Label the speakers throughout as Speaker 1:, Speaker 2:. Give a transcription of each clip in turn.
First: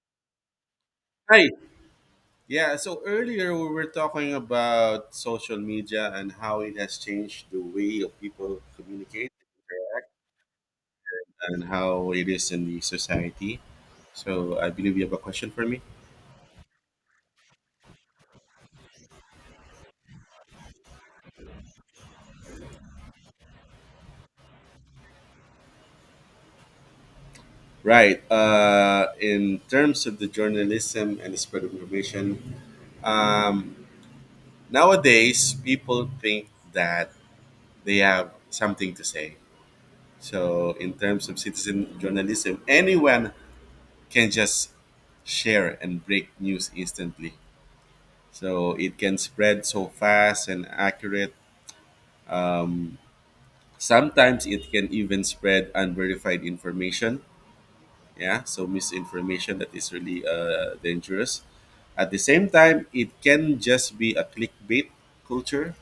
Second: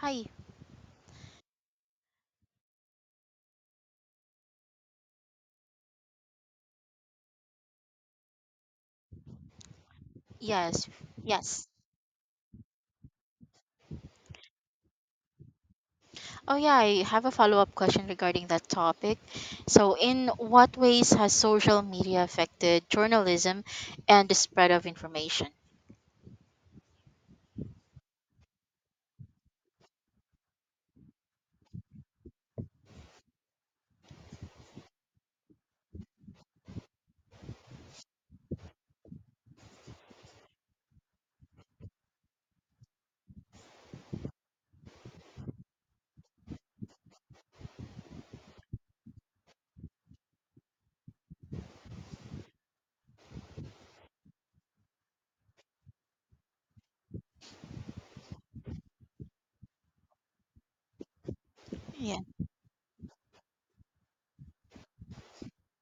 Speaker 1: Hi.
Speaker 2: Hi. Yeah, so earlier we were talking about social media and how it has changed the way of people communicate
Speaker 1: Yes.
Speaker 2: and
Speaker 1: Yes.
Speaker 2: how it is in the society. So I believe you have a question for me.
Speaker 1: Oh, yeah. I have a follow up question regarding that topic. So, in what ways has social media affected journalism and the spread of information?
Speaker 2: Right. In terms of the journalism and the spread of information, um, nowadays people think that they have something to say. So in terms of citizen journalism, anyone can just share and break news instantly. So it can spread so fast and accurate. Um, Sometimes it can even spread unverified information. Yeah, so misinformation that is really dangerous. At the
Speaker 1: Yeah.
Speaker 2: same time, it can just be a clickbait culture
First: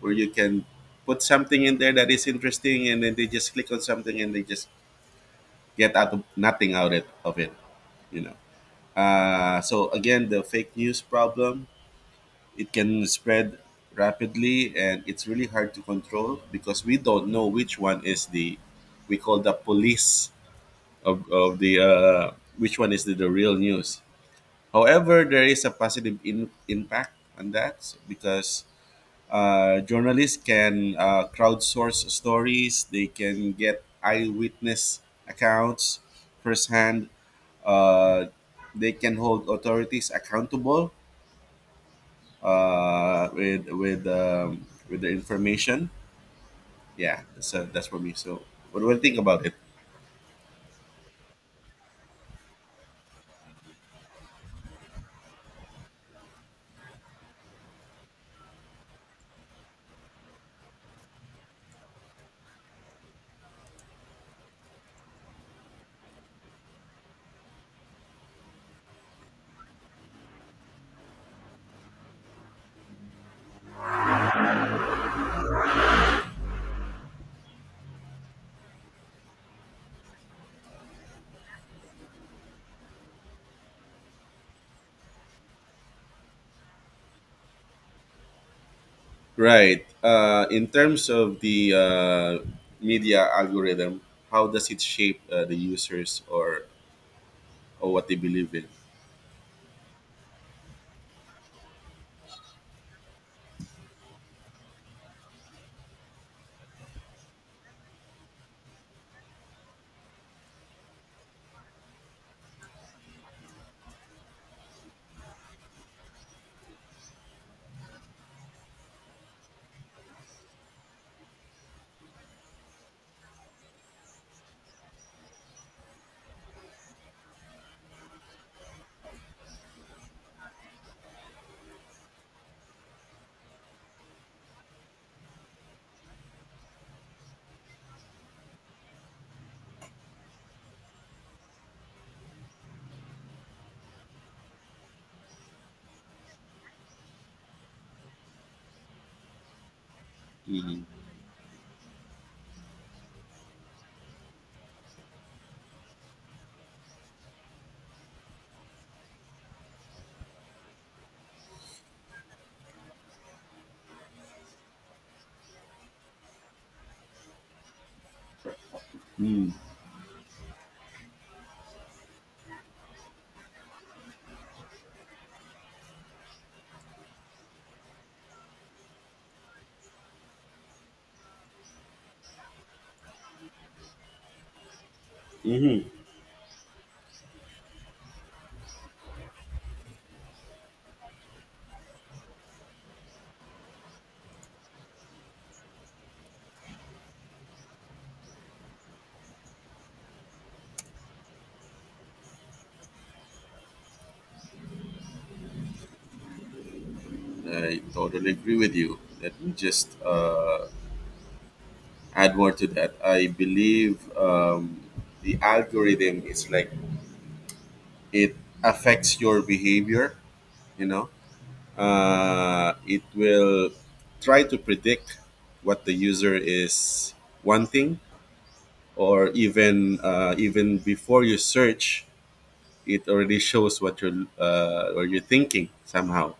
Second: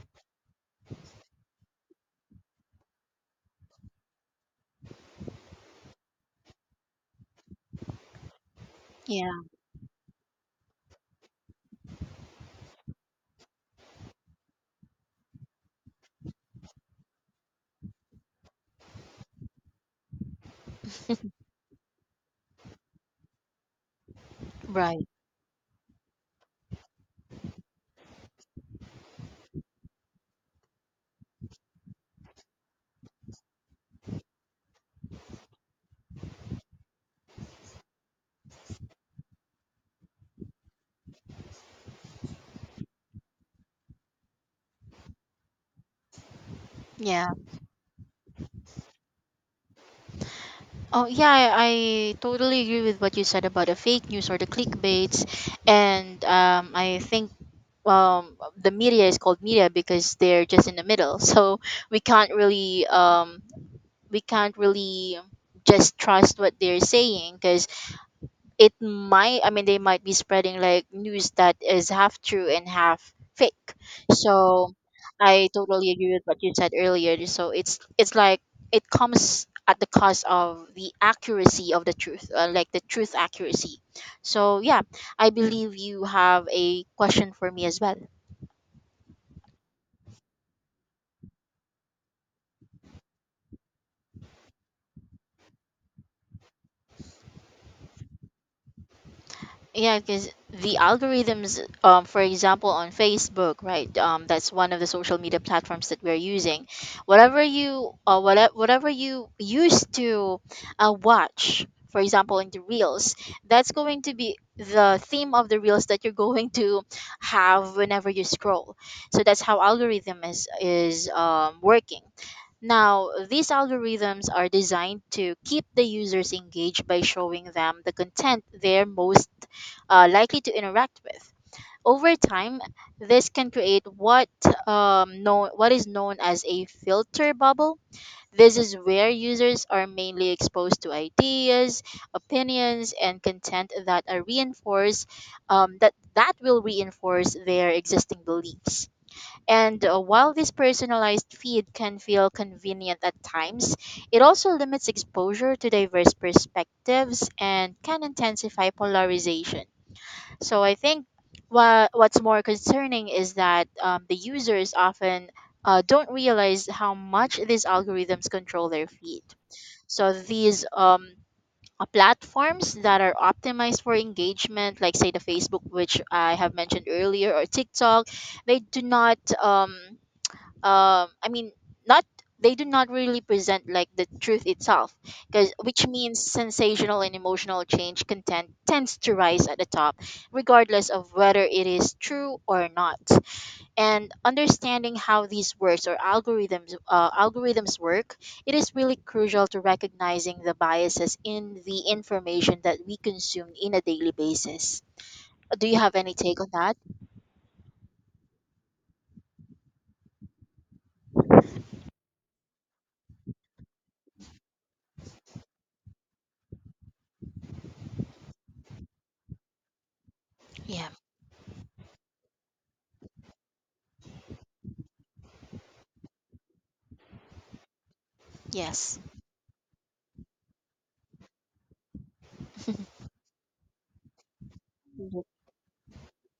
Speaker 2: where you can put something in there that is interesting, and then they just click on something and they just get out of nothing out of it, you know.
Speaker 1: Yeah.
Speaker 2: So again, the fake news problem, it can spread rapidly, and it's really hard to control because we don't know which one is the, we call the police of, of the which one is the real news.
Speaker 1: Right.
Speaker 2: However, there is a positive in, impact on that because journalists can crowdsource stories, they can get eyewitness accounts firsthand, uh, they can hold authorities accountable with with the information. Yeah,
Speaker 1: Yeah.
Speaker 2: so that's for me. So what do I think about it?
Speaker 1: Oh, yeah. I totally agree with what you said about the fake news or the clickbaits. And I think. The media is called media because they're just in the middle, so we can't really we can't really just trust what they're saying because it might they might be spreading like news that is half true and half fake. So I totally agree with what you said earlier, so it's like it comes at the cost of the accuracy of the truth, like the truth accuracy. So yeah, I believe you have a question for me as well.
Speaker 2: Right. In terms of the media algorithm, how does it shape the users, or what they believe in?
Speaker 1: Yeah, because the algorithms, for example, on Facebook, right? That's one of the social media platforms that we're using. Whatever you, whatever you used to watch, for example, in the reels, that's going to be the theme of the reels that you're going to have whenever you scroll. So that's how algorithm is working. Now, these algorithms are designed to keep the users engaged by showing them the content they're most likely to interact with. Over time, this can create what is known as a filter bubble. This is where users are mainly exposed to ideas, opinions, and content that are reinforced that will reinforce their existing beliefs. And while this
Speaker 2: Mm-hmm.
Speaker 1: personalized feed can feel convenient at times, it also limits exposure to diverse perspectives and can intensify polarization. So I think what's more concerning is that the users often don't realize how much these algorithms control their feed. So these platforms that are optimized for engagement, like say the Facebook, which I have mentioned earlier, or TikTok, they do not. Um i mean not they do not really present like the truth itself, because which
Speaker 2: Mm-hmm.
Speaker 1: means sensational and emotional change content tends to rise at the top regardless of whether it is true or not. And understanding how these words or algorithms work, it is really crucial to recognizing the biases in the information that we consume in a daily basis. Do you have any take on that?
Speaker 2: I totally agree with you. Let me just add more to that. I believe the algorithm is like it affects your behavior, you
Speaker 1: Yeah.
Speaker 2: know, it will try to predict what the user is wanting,
Speaker 1: Yes.
Speaker 2: or even before you search, it already shows what you're
Speaker 1: Mhm.
Speaker 2: thinking somehow.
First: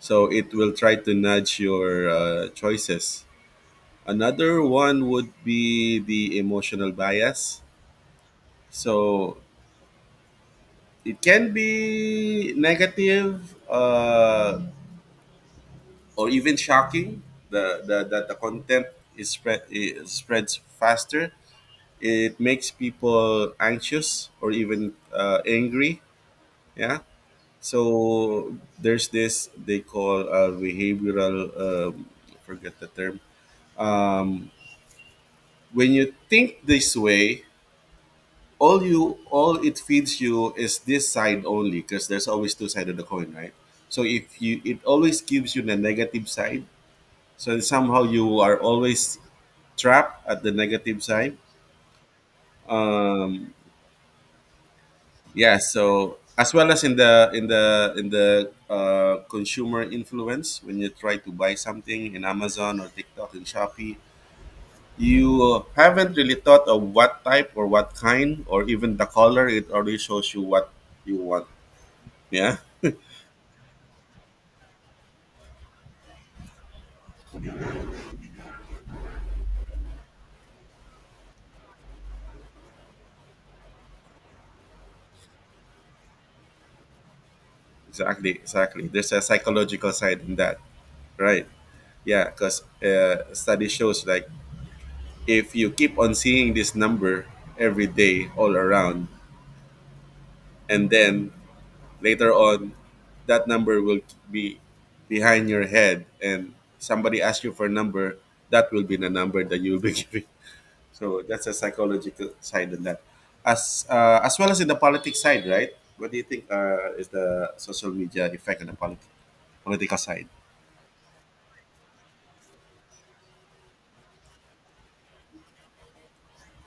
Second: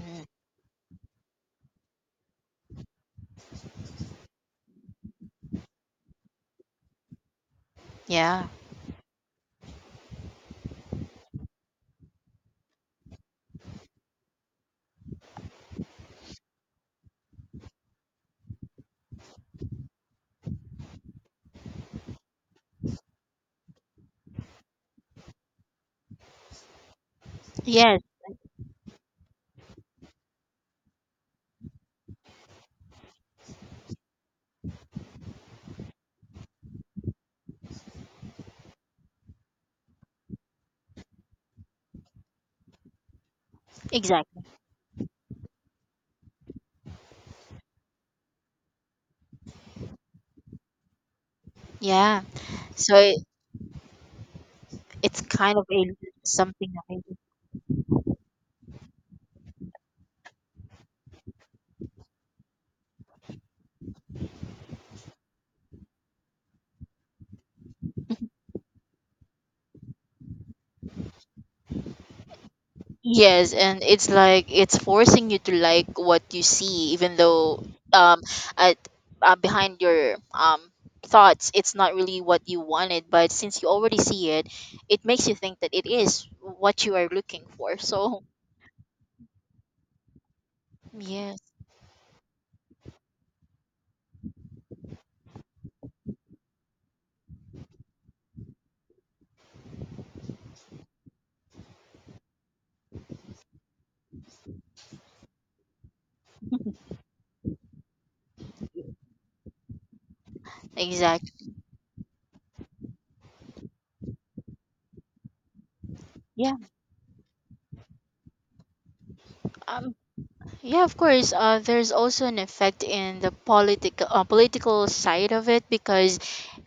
Speaker 2: So it will try to nudge your choices. Another one would be the emotional bias.
Speaker 1: Yeah.
Speaker 2: So it can be negative, or even shocking, the content is spread, is spreads faster. It makes people anxious or even angry. Yeah.
Speaker 1: Yes.
Speaker 2: So there's this, they call behavioral. I forget the term. Um, when you think this way, all it feeds you is this side only, because there's always two sides of the coin, right? So if
Speaker 1: Exactly.
Speaker 2: you it always gives you the negative side, so somehow you are always trap at the negative side.
Speaker 1: Yeah. So
Speaker 2: Um,
Speaker 1: it's kind
Speaker 2: yeah,
Speaker 1: of a
Speaker 2: so as well
Speaker 1: something
Speaker 2: as in
Speaker 1: amazing.
Speaker 2: the in the consumer influence, when you try to buy something in Amazon or TikTok and Shopee, you haven't really thought of what type or what kind or even the color. It already shows you what you want. Yeah,
Speaker 1: Yes, and it's like it's forcing you to like what you see, even though um at behind your thoughts, it's not really what you wanted. But since you already see it, it makes you think that it is what you are looking for. So
Speaker 2: exactly, exactly. There's a psychological side in that,
Speaker 1: yes,
Speaker 2: right? Yeah, because study shows like if you keep on seeing this number every day all around, and then later on that number will be behind your head, and somebody asks you for a number, that will be the number that you'll be giving. So that's
Speaker 1: exactly.
Speaker 2: a psychological side of that. As as well as in the politics side, right? What do you think
Speaker 1: Yeah.
Speaker 2: is the social media effect on the
Speaker 1: Um,
Speaker 2: political side?
Speaker 1: yeah, of course. There's also an effect in the political political side of it because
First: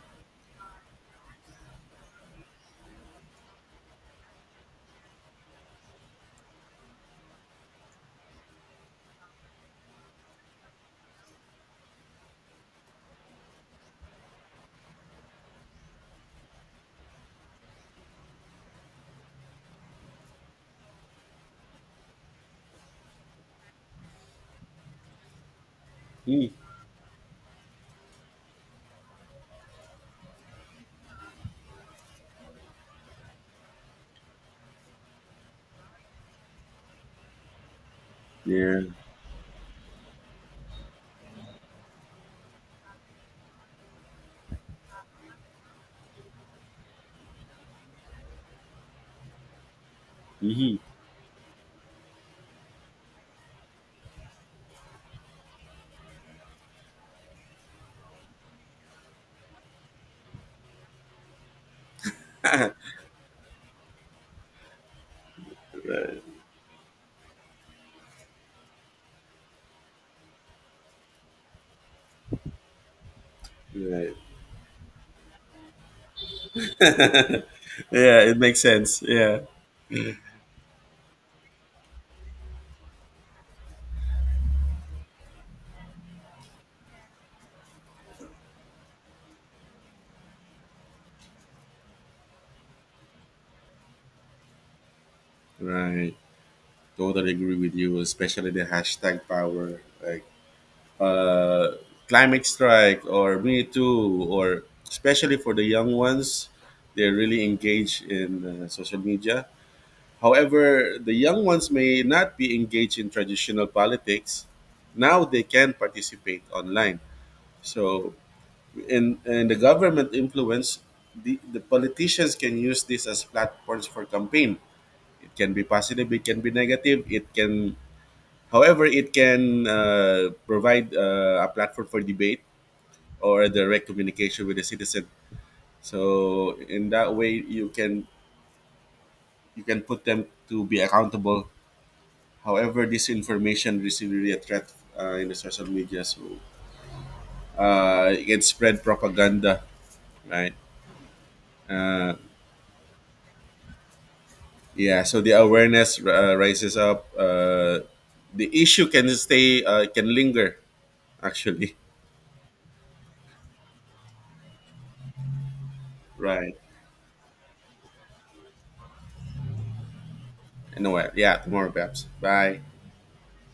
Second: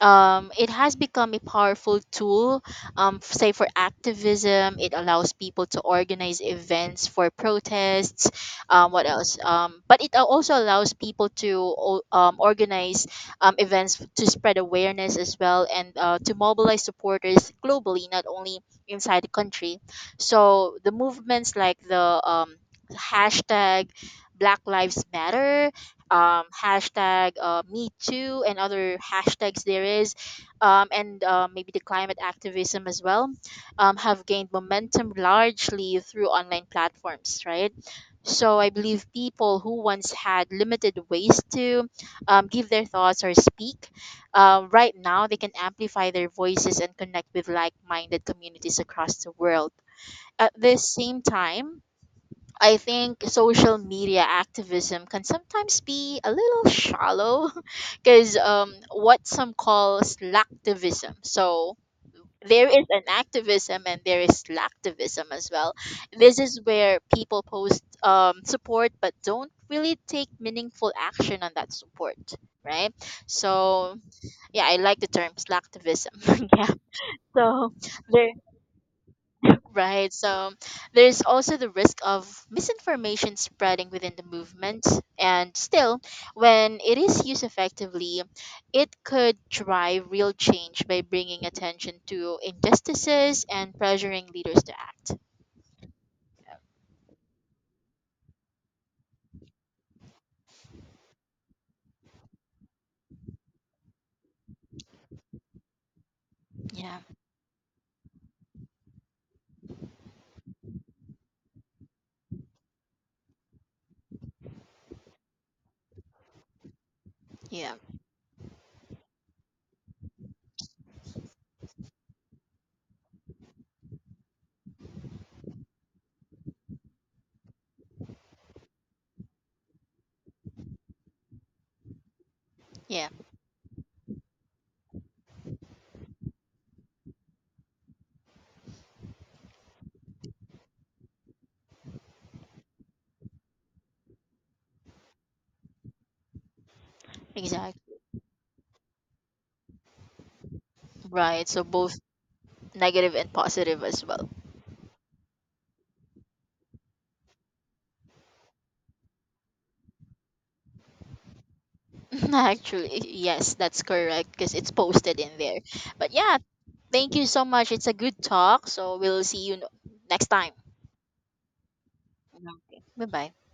Speaker 1: it has become a powerful tool. Say for activism, it allows people to organize events for protests. What else? But it also allows people to organize to spread awareness as well and to mobilize supporters globally, not only inside the country. So the movements like the hashtag Black Lives Matter,
Speaker 2: Mm.
Speaker 1: hashtag Me Too, and other hashtags there is, and maybe the climate activism as well, have gained momentum largely through online platforms, right? So I
Speaker 2: Yeah.
Speaker 1: believe people who once had limited ways to give their thoughts or speak, right now they can amplify their voices and connect with like-minded communities across the world. At
Speaker 2: Hmm.
Speaker 1: the same time, I think social media activism can sometimes be a little shallow because what some call slacktivism. So there is an activism and there is slacktivism as well. This is where people post support but don't really take meaningful action on that support, right? So
Speaker 2: Right.
Speaker 1: yeah, I like the term slacktivism. Yeah. So
Speaker 2: Yeah,
Speaker 1: there.
Speaker 2: it makes sense. Yeah.
Speaker 1: Right. So there's also the risk of misinformation spreading within the movement. And still, when it is used effectively, it could drive real change by bringing attention to injustices and pressuring leaders to act.
Speaker 2: Right. Totally agree with you, especially the hashtag power. Like, uh, climate strike or me too, or especially for the young ones,
Speaker 1: Yeah.
Speaker 2: they're really engaged in social media. However, the young ones may not be engaged in traditional politics, now they can participate online.
Speaker 1: Yeah.
Speaker 2: So in the government influence, the politicians can use this as platforms for campaign. It can be positive, it can be negative, it can, however it can provide a platform for debate
Speaker 1: Yeah.
Speaker 2: or a direct communication with the citizen. So in that way, you can, you can put them to be accountable. However, this information is really a threat in the social media, so
Speaker 1: Exactly.
Speaker 2: it can spread propaganda, right?
Speaker 1: Right. So both
Speaker 2: Uh,
Speaker 1: negative and positive as well.
Speaker 2: yeah, so the awareness rises up. The issue can stay can linger actually,
Speaker 1: Actually, yes, that's correct because it's posted in there. But yeah,
Speaker 2: right?
Speaker 1: thank you so much. It's a good talk. So we'll see you next time.
Speaker 2: Anyway, yeah, tomorrow perhaps. Bye.
Speaker 1: Okay. Bye bye.